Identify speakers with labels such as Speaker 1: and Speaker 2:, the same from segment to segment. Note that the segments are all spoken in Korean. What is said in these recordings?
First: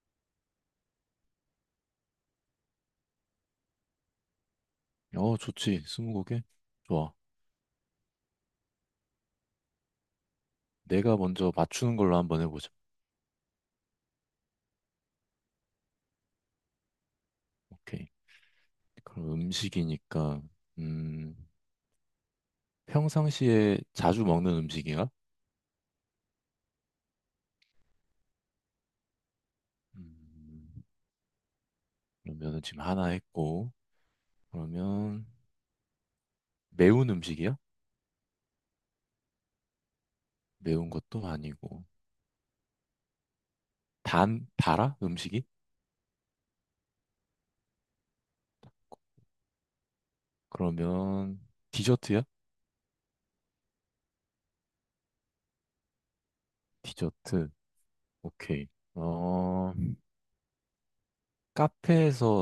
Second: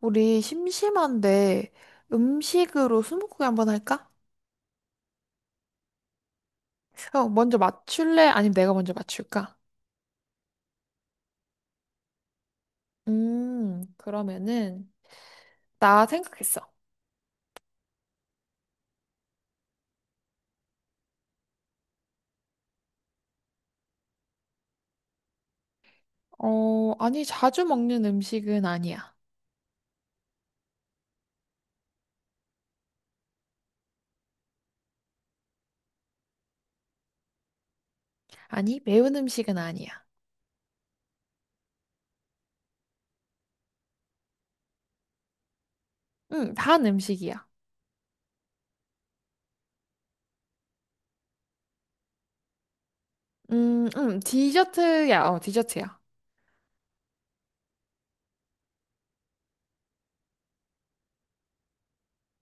Speaker 1: 우리 심심한데 음식으로 스무고개 한번 할까?
Speaker 2: 어, 좋지. 스무고개? 좋아.
Speaker 1: 어, 먼저 맞출래? 아니면 내가 먼저 맞출까?
Speaker 2: 내가 먼저 맞추는 걸로 한번 해보자.
Speaker 1: 그러면은 나 생각했어.
Speaker 2: 오케이. 그럼 음식이니까, 음, 평상시에 자주 먹는 음식이야?
Speaker 1: 어, 아니 자주 먹는 음식은 아니야.
Speaker 2: 음, 그러면은 지금 하나 했고, 그러면 매운 음식이야?
Speaker 1: 아니 매운 음식은 아니야.
Speaker 2: 매운 것도 아니고. 단, 달아? 음식이?
Speaker 1: 단 음식이야.
Speaker 2: 그러면 디저트야?
Speaker 1: 디저트야. 어, 디저트야.
Speaker 2: 디저트. 오케이. 어, 카페에서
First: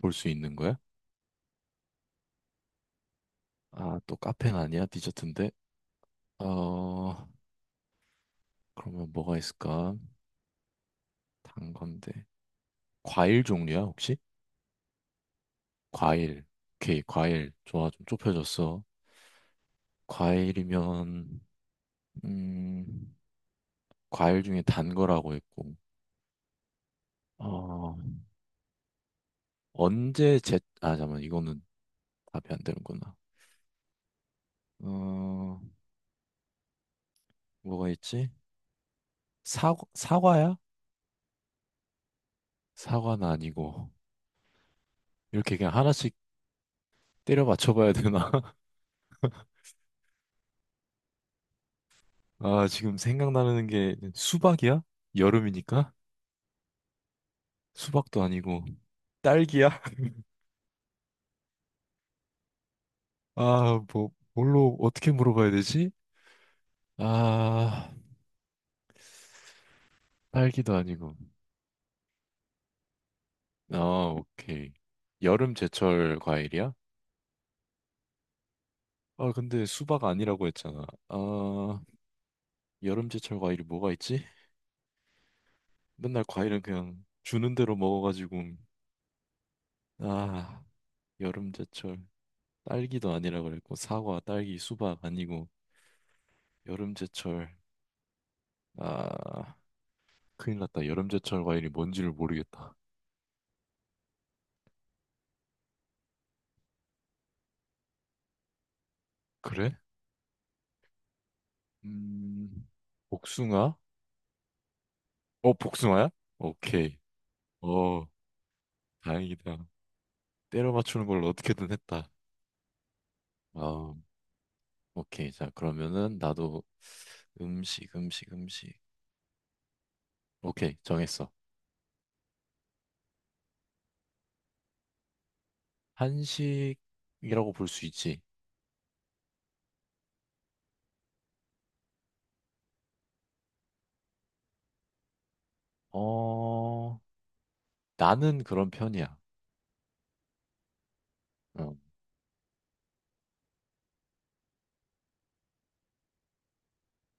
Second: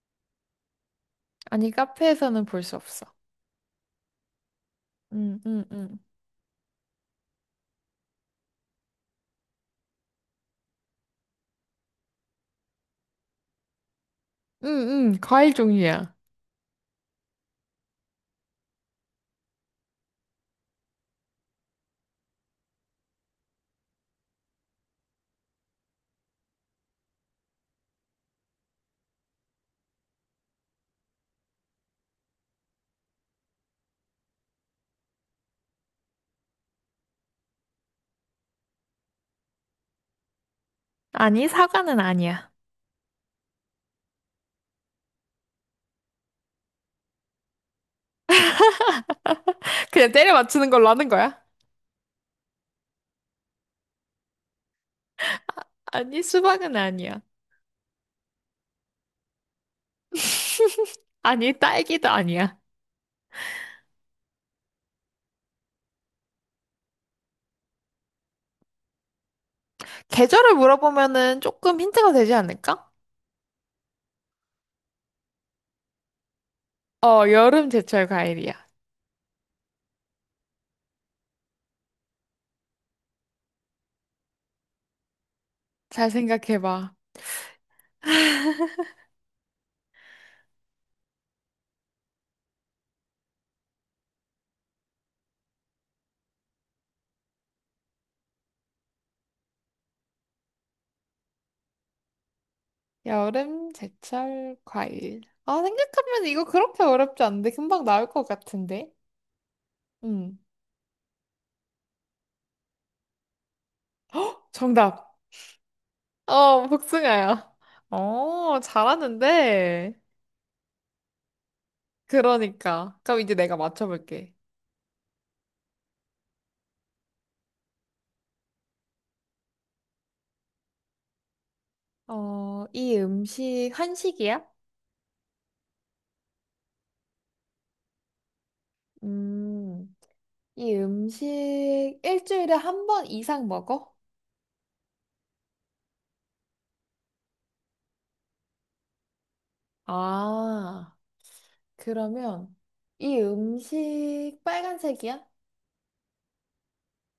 Speaker 2: 볼 수 있는 거야?
Speaker 1: 아니 카페에서는 볼 수 없어.
Speaker 2: 아, 또 카페는 아니야?
Speaker 1: 음,
Speaker 2: 디저트인데?
Speaker 1: 음, 음.
Speaker 2: 어, 그러면 뭐가 있을까? 단 건데. 과일 종류야, 혹시?
Speaker 1: 음, 과일 종류야.
Speaker 2: 과일. 오케이, 과일. 좋아, 좀 좁혀졌어. 과일이면, 음, 과일 중에 단 거라고 했고, 어, 언제 제, 아, 잠깐만, 이거는 답이 안 되는구나. 어, 뭐가 있지? 사, 사과야?
Speaker 1: 아니 사과는 아니야.
Speaker 2: 사과는 아니고. 이렇게 그냥 하나씩 때려 맞춰봐야 되나?
Speaker 1: 그냥 때려 맞추는 걸로 하는 거야.
Speaker 2: 아, 지금 생각나는 게 수박이야? 여름이니까?
Speaker 1: 아니 수박은 아니야.
Speaker 2: 수박도 아니고. 딸기야?
Speaker 1: 아니, 딸기도 아니야.
Speaker 2: 아, 뭐, 뭘로, 어떻게 물어봐야 되지? 아,
Speaker 1: 계절을
Speaker 2: 딸기도 아니고.
Speaker 1: 물어보면은 조금 힌트가 되지 않을까?
Speaker 2: 아, 오케이. 여름 제철 과일이야?
Speaker 1: 어, 여름, 제철, 과일이야.
Speaker 2: 아, 근데 수박 아니라고 했잖아. 아, 여름 제철 과일이 뭐가 있지?
Speaker 1: 잘
Speaker 2: 맨날 과일은
Speaker 1: 생각해봐.
Speaker 2: 그냥 주는 대로 먹어가지고. 아, 여름 제철. 딸기도 아니라고 그랬고, 사과, 딸기, 수박 아니고, 여름 제철. 아, 큰일 났다. 여름 제철 과일이 뭔지를 모르겠다.
Speaker 1: 여름, 제철, 과일. 아, 생각하면 이거 그렇게 어렵지 않은데 금방 나올 것 같은데.
Speaker 2: 그래?
Speaker 1: 음,
Speaker 2: 음, 복숭아?
Speaker 1: 정답.
Speaker 2: 어, 복숭아야?
Speaker 1: 어,
Speaker 2: 오케이.
Speaker 1: 복숭아야.
Speaker 2: 어,
Speaker 1: 어,
Speaker 2: 다행이다.
Speaker 1: 잘하는데.
Speaker 2: 때려 맞추는 걸 어떻게든 했다.
Speaker 1: 그러니까. 그럼 이제 내가
Speaker 2: 어...
Speaker 1: 맞춰볼게.
Speaker 2: 오케이. 자, 그러면은 나도 음식, 음식, 음식. 오케이, 정했어.
Speaker 1: 어, 이 음식 한식이야?
Speaker 2: 한식이라고 볼 수 있지.
Speaker 1: 음, 이 음식 일주일에 한 번 이상 먹어?
Speaker 2: 어, 나는 그런 편이야.
Speaker 1: 아,
Speaker 2: 어,
Speaker 1: 그러면 이 음식 빨간색이야?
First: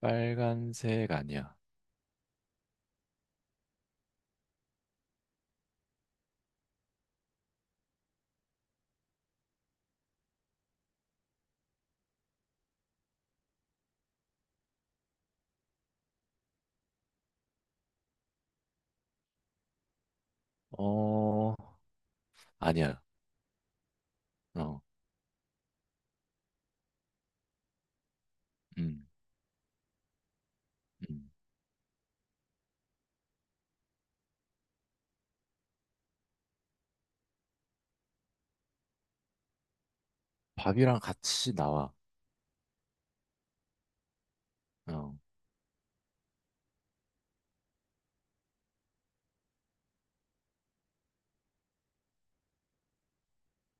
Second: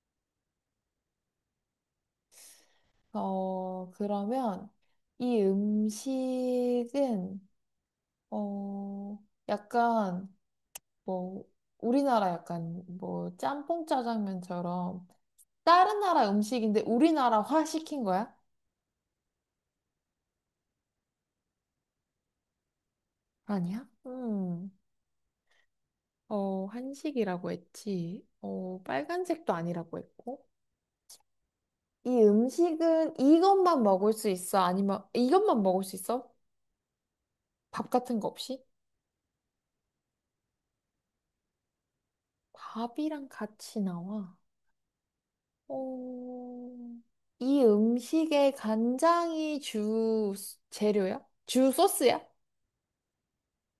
Speaker 2: 빨간색 아니야.
Speaker 1: 어, 그러면 이 음식은 어, 약간 뭐 우리나라 약간 뭐 짬뽕 짜장면처럼 다른 나라 음식인데 우리나라화 시킨 거야?
Speaker 2: 어, 아니야.
Speaker 1: 아니야?
Speaker 2: 어,
Speaker 1: 어, 한식이라고 했지. 어,
Speaker 2: 음,
Speaker 1: 빨간색도 아니라고 했고.
Speaker 2: 음.
Speaker 1: 이 음식은 이것만 먹을 수 있어? 아니면 이것만 먹을 수 있어? 밥 같은 거 없이?
Speaker 2: 밥이랑 같이 나와.
Speaker 1: 밥이랑 같이 나와.
Speaker 2: 어,
Speaker 1: 어, 이 음식에 간장이 주 재료야? 주 소스야?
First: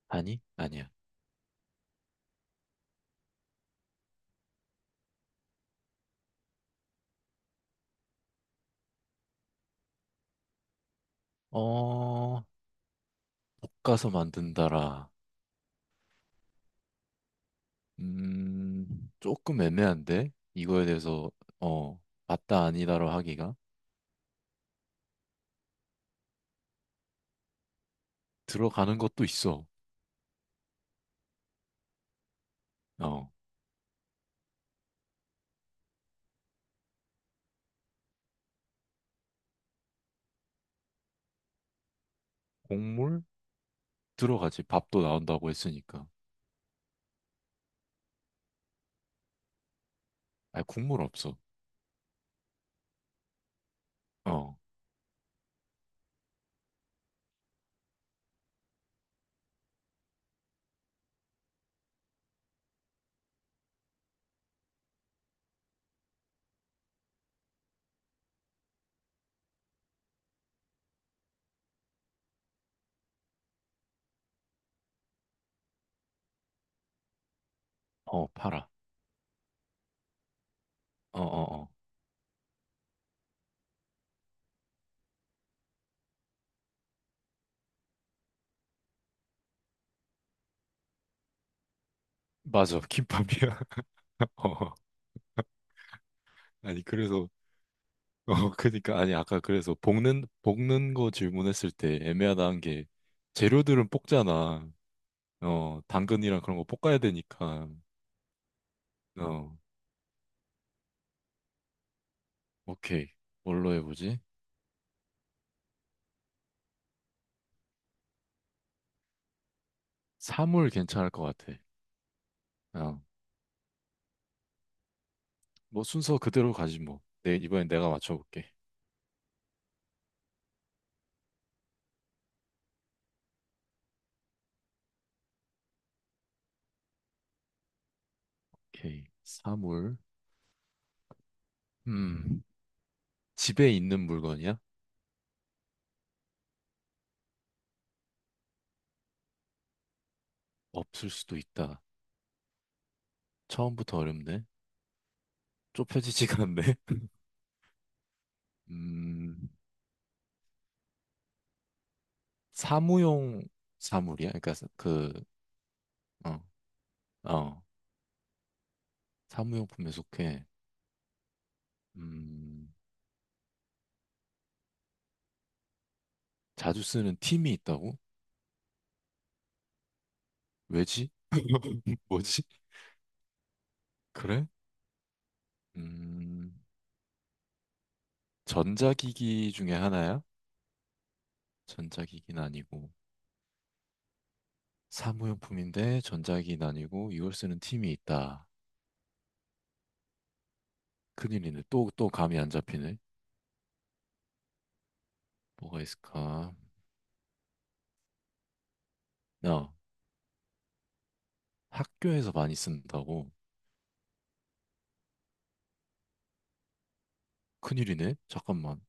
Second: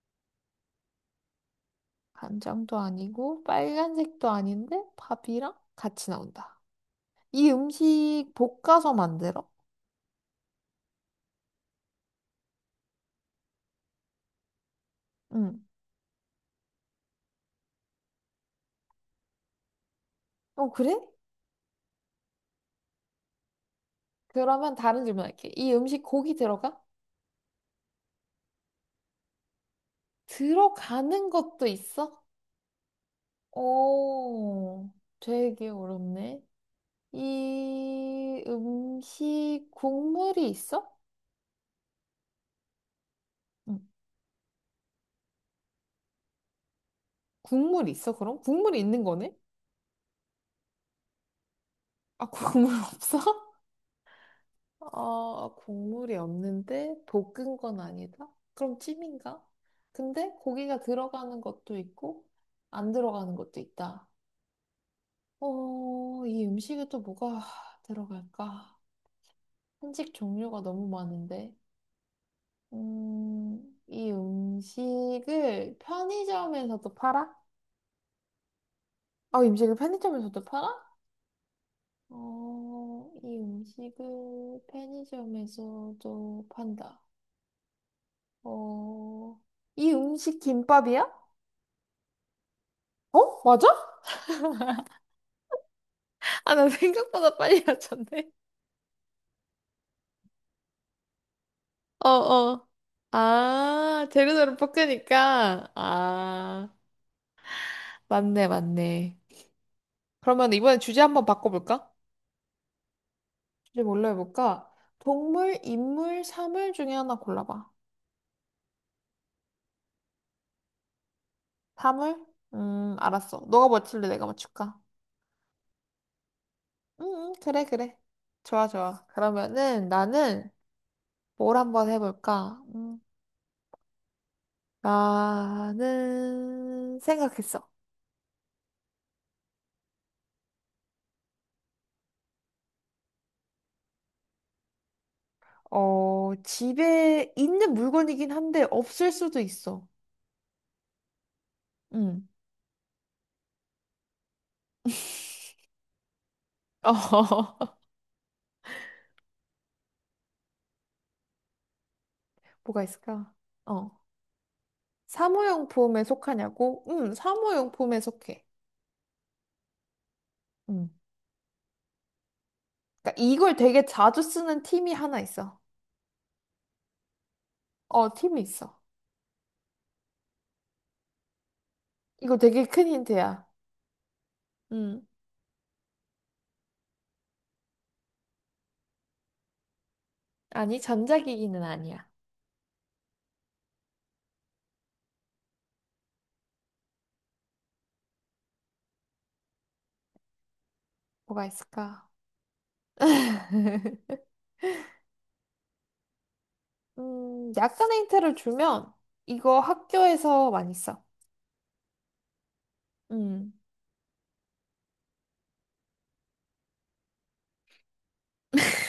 Speaker 2: 아니? 아니야.
Speaker 1: 간장도 아니고 빨간색도 아닌데 밥이랑 같이 나온다. 이 음식 볶아서 만들어?
Speaker 2: 어, 볶아서 만든다라.
Speaker 1: 응.
Speaker 2: 음, 조금 애매한데?
Speaker 1: 어,
Speaker 2: 이거에
Speaker 1: 그래?
Speaker 2: 대해서, 어, 맞다 아니다로 하기가?
Speaker 1: 그러면 다른 질문할게. 이 음식 고기 들어가?
Speaker 2: 들어가는 것도 있어.
Speaker 1: 들어가는 것도 있어?
Speaker 2: 어,
Speaker 1: 오, 되게 어렵네. 이 음식 국물이 있어?
Speaker 2: 곡물?
Speaker 1: 응.
Speaker 2: 들어가지. 밥도 나온다고 했으니까.
Speaker 1: 국물 있어, 그럼? 국물이 있는 거네?
Speaker 2: 아, 국물 없어.
Speaker 1: 아, 국물 없어?
Speaker 2: 어,
Speaker 1: 어, 국물이 없는데 볶은 건 아니다? 그럼 찜인가? 근데 고기가 들어가는 것도 있고 안 들어가는 것도 있다. 어, 이 음식에 또 뭐가 들어갈까? 한식 종류가 너무 많은데. 이 음식을 편의점에서도 팔아?
Speaker 2: 어, 팔아.
Speaker 1: 아, 이 음식을 편의점에서도 팔아?
Speaker 2: 어, 어, 어.
Speaker 1: 어, 이 음식을 편의점에서도 판다. 어, 이 음식 김밥이야?
Speaker 2: 맞아.
Speaker 1: 어?
Speaker 2: 김밥이야.
Speaker 1: 맞아?
Speaker 2: 어,
Speaker 1: 아, 나
Speaker 2: 아니, 그래서,
Speaker 1: 생각보다 빨리 맞췄네.
Speaker 2: 어, 그니까, 아니, 아까 그래서 볶는 거 질문했을 때
Speaker 1: 어,
Speaker 2: 애매하다는
Speaker 1: 어.
Speaker 2: 게 재료들은
Speaker 1: 아, 재료대로
Speaker 2: 볶잖아.
Speaker 1: 볶으니까
Speaker 2: 당근이랑 그런 거
Speaker 1: 아,
Speaker 2: 볶아야 되니까.
Speaker 1: 맞네, 맞네.
Speaker 2: 어,
Speaker 1: 그러면 이번에 주제 한번 바꿔볼까?
Speaker 2: 오케이.
Speaker 1: 주
Speaker 2: 뭘로
Speaker 1: 제 뭘로
Speaker 2: 해보지?
Speaker 1: 해볼까? 동물, 인물, 사물 중에 하나 골라봐.
Speaker 2: 사물 괜찮을 것 같아.
Speaker 1: 사물?
Speaker 2: 그냥
Speaker 1: 알았어. 너가 맞출래? 내가 맞출까?
Speaker 2: 뭐 순서 그대로 가지 뭐.
Speaker 1: 응, 응,
Speaker 2: 내
Speaker 1: 그래,
Speaker 2: 이번엔 내가
Speaker 1: 그래.
Speaker 2: 맞춰볼게.
Speaker 1: 좋아, 좋아. 그러면은 나는 뭘 한번 해볼까? 나는 생각했어.
Speaker 2: 오케이. 사물. 음. 집에 있는 물건이야?
Speaker 1: 어, 집에 있는 물건이긴 한데 없을 수도 있어.
Speaker 2: 없을 수도 있다.
Speaker 1: 응.
Speaker 2: 처음부터 어렵네. 좁혀지지가 않네.
Speaker 1: 어,
Speaker 2: 음.
Speaker 1: 뭐가 있을까?
Speaker 2: 사무용
Speaker 1: 어.
Speaker 2: 사물이야? 그러니까 사- 그
Speaker 1: 사무용품에
Speaker 2: 어.
Speaker 1: 속하냐고? 응,
Speaker 2: 어.
Speaker 1: 사무용품에 속해.
Speaker 2: 사무용품에 속해.
Speaker 1: 응.
Speaker 2: 음.
Speaker 1: 그러니까 이걸 되게 자주 쓰는 팀이 하나 있어.
Speaker 2: 자주 쓰는 팀이 있다고?
Speaker 1: 어, 팀이 있어.
Speaker 2: 왜지?
Speaker 1: 이거
Speaker 2: 뭐지?
Speaker 1: 되게 큰 힌트야.
Speaker 2: 그래?
Speaker 1: 응.
Speaker 2: 음. 전자기기 중에 하나야?
Speaker 1: 아니, 전자기기는 아니야.
Speaker 2: 전자기기는 아니고. 사무용품인데 전자기기 아니고 이걸 쓰는 팀이 있다.
Speaker 1: 뭐가
Speaker 2: 큰일이네.
Speaker 1: 있을까?
Speaker 2: 또 감이 안 잡히네. 뭐가 있을까?
Speaker 1: 약간의 힌트를 주면 이거
Speaker 2: 나
Speaker 1: 학교에서 많이 써.
Speaker 2: 학교에서 많이 쓴다고.
Speaker 1: 음,
Speaker 2: 큰일이네. 잠깐만.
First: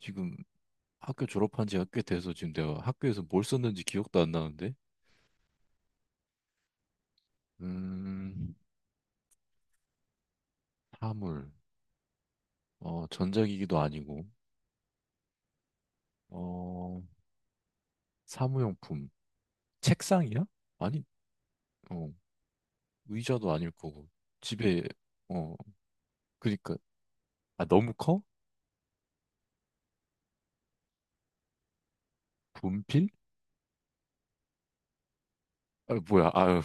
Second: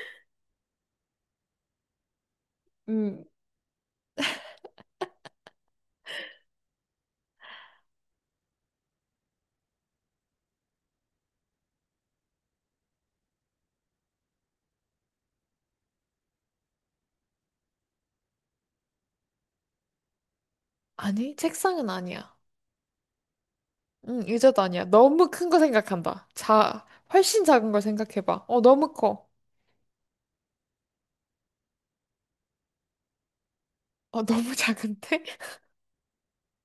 Speaker 2: 지금 학교 졸업한 지가 꽤 돼서 지금 내가 학교에서
Speaker 1: 음,
Speaker 2: 뭘 썼는지 기억도 안 나는데? 음, 사물. 전자기기도 아니고. 어, 사무용품. 책상이야? 아니,
Speaker 1: 아니, 책상은
Speaker 2: 어,
Speaker 1: 아니야.
Speaker 2: 의자도 아닐 거고.
Speaker 1: 의자도
Speaker 2: 집에,
Speaker 1: 아니야. 너무 큰
Speaker 2: 어,
Speaker 1: 거 생각한다.
Speaker 2: 그니까.
Speaker 1: 자, 훨씬
Speaker 2: 아,
Speaker 1: 작은 걸
Speaker 2: 너무 커?
Speaker 1: 생각해봐. 어, 너무 커.
Speaker 2: 분필?
Speaker 1: 어, 너무 작은데?
Speaker 2: 아, 뭐야, 아유.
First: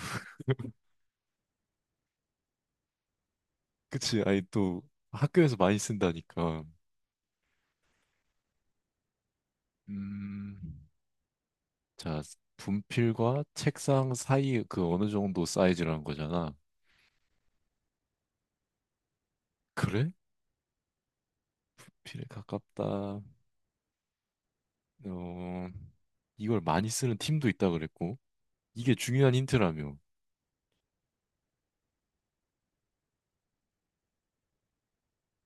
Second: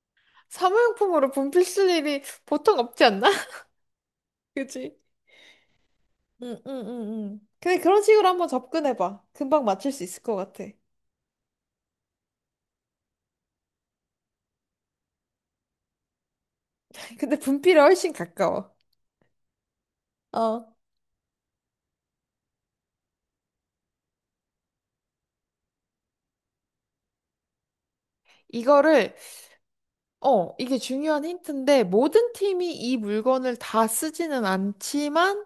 Speaker 1: 사무용품으로 분필 쓸 일이 보통 없지 않나?
Speaker 2: 그치. 아니, 또
Speaker 1: 그지?
Speaker 2: 학교에서 많이
Speaker 1: 응,
Speaker 2: 쓴다니까.
Speaker 1: 응, 응, 응. 근데 그런 식으로 한번 접근해봐. 금방 맞출 수 있을 것
Speaker 2: 음,
Speaker 1: 같아.
Speaker 2: 자, 분필과 책상 사이 그 어느 정도 사이즈라는 거잖아.
Speaker 1: 근데 분필이 훨씬 가까워.
Speaker 2: 그래?
Speaker 1: 어.
Speaker 2: 분필에 가깝다. 어, 이걸 많이 쓰는 팀도 있다 그랬고. 이게
Speaker 1: 이거를
Speaker 2: 중요한 힌트라며.
Speaker 1: 이게 중요한 힌트인데, 모든 팀이 이 물건을 다 쓰지는 않지만,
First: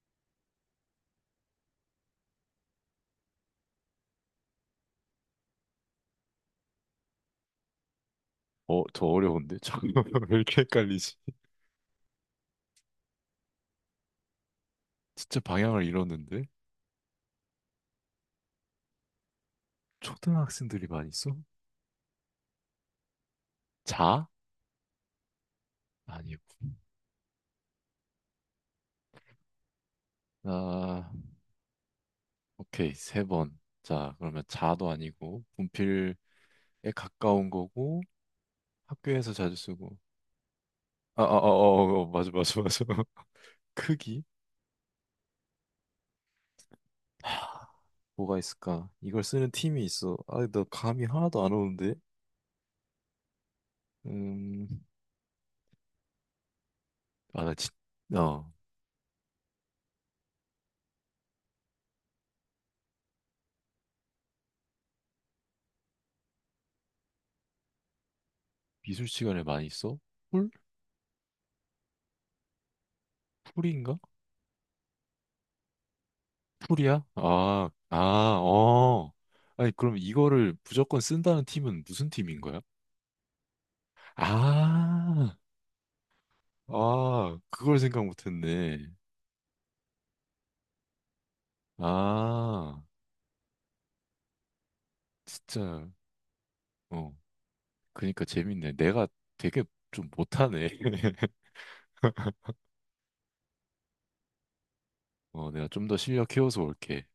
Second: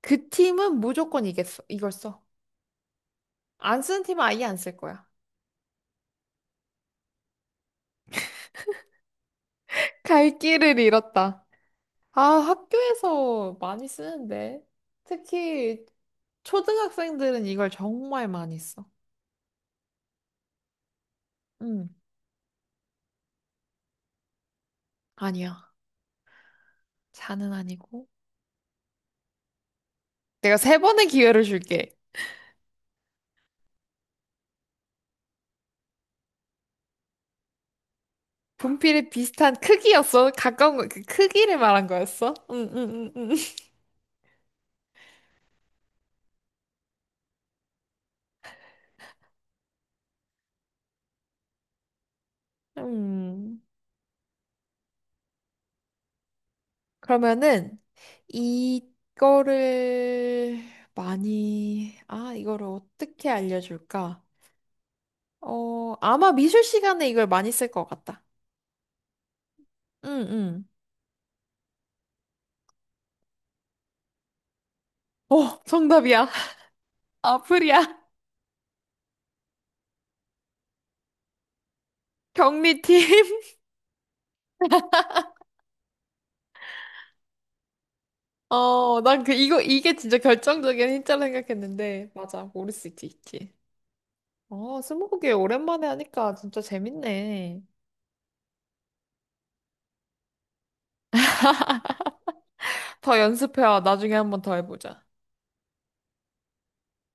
Speaker 1: 그 팀은 무조건 이겠어. 이걸 써. 안 쓰는 팀은 아예 안 쓸 거야.
Speaker 2: 어, 더 어려운데? 잠깐만,
Speaker 1: 갈
Speaker 2: 왜 이렇게
Speaker 1: 길을
Speaker 2: 헷갈리지?
Speaker 1: 잃었다. 아, 학교에서 많이 쓰는데.
Speaker 2: 진짜 방향을
Speaker 1: 특히
Speaker 2: 잃었는데?
Speaker 1: 초등학생들은 이걸 정말 많이 써.
Speaker 2: 초등학생들이 많이 써?
Speaker 1: 음,
Speaker 2: 자?
Speaker 1: 아니야.
Speaker 2: 아니고.
Speaker 1: 자는 아니고. 내가 세 번의
Speaker 2: 아,
Speaker 1: 기회를 줄게.
Speaker 2: 오케이. 세 번. 자, 그러면 자도 아니고, 분필 에 가까운 거고,
Speaker 1: 분필이
Speaker 2: 학교에서 자주
Speaker 1: 비슷한
Speaker 2: 쓰고.
Speaker 1: 크기였어. 가까운 거, 그
Speaker 2: 아, 아, 아, 어,
Speaker 1: 크기를 말한
Speaker 2: 어, 어, 맞아,
Speaker 1: 거였어.
Speaker 2: 맞아,
Speaker 1: 응,
Speaker 2: 맞아.
Speaker 1: 응, 응,
Speaker 2: 크기? 하, 뭐가 있을까? 이걸 쓰는 팀이 있어. 아, 나 감이 하나도 안 오는데.
Speaker 1: 응
Speaker 2: 음, 아, 나 진,
Speaker 1: 그러면은
Speaker 2: 어,
Speaker 1: 이거를 많이 아 이거를 어떻게 알려줄까? 어 아마 미술 시간에 이걸 많이 쓸 것 같다.
Speaker 2: 미술 시간에 많이 써? 풀?
Speaker 1: 응응.
Speaker 2: 풀인가?
Speaker 1: 어 정답이야.
Speaker 2: 풀이야? 아,
Speaker 1: 아프리아
Speaker 2: 아, 어. 아니, 그럼 이거를 무조건 쓴다는 팀은 무슨 팀인 거야?
Speaker 1: 경리팀.
Speaker 2: 아, 아, 그걸 생각 못 했네.
Speaker 1: 어 난 그 이거 이게 진짜 결정적인 힌트라 생각했는데 맞아 모를
Speaker 2: 아,
Speaker 1: 수 있지. 어 스무고개 오랜만에
Speaker 2: 진짜,
Speaker 1: 하니까 진짜
Speaker 2: 어.
Speaker 1: 재밌네.
Speaker 2: 그니까 재밌네. 내가 되게 좀 못하네.
Speaker 1: 더 연습해와 나중에 한번 더 해보자.
Speaker 2: 어, 내가 좀 더 실력 키워서 올게.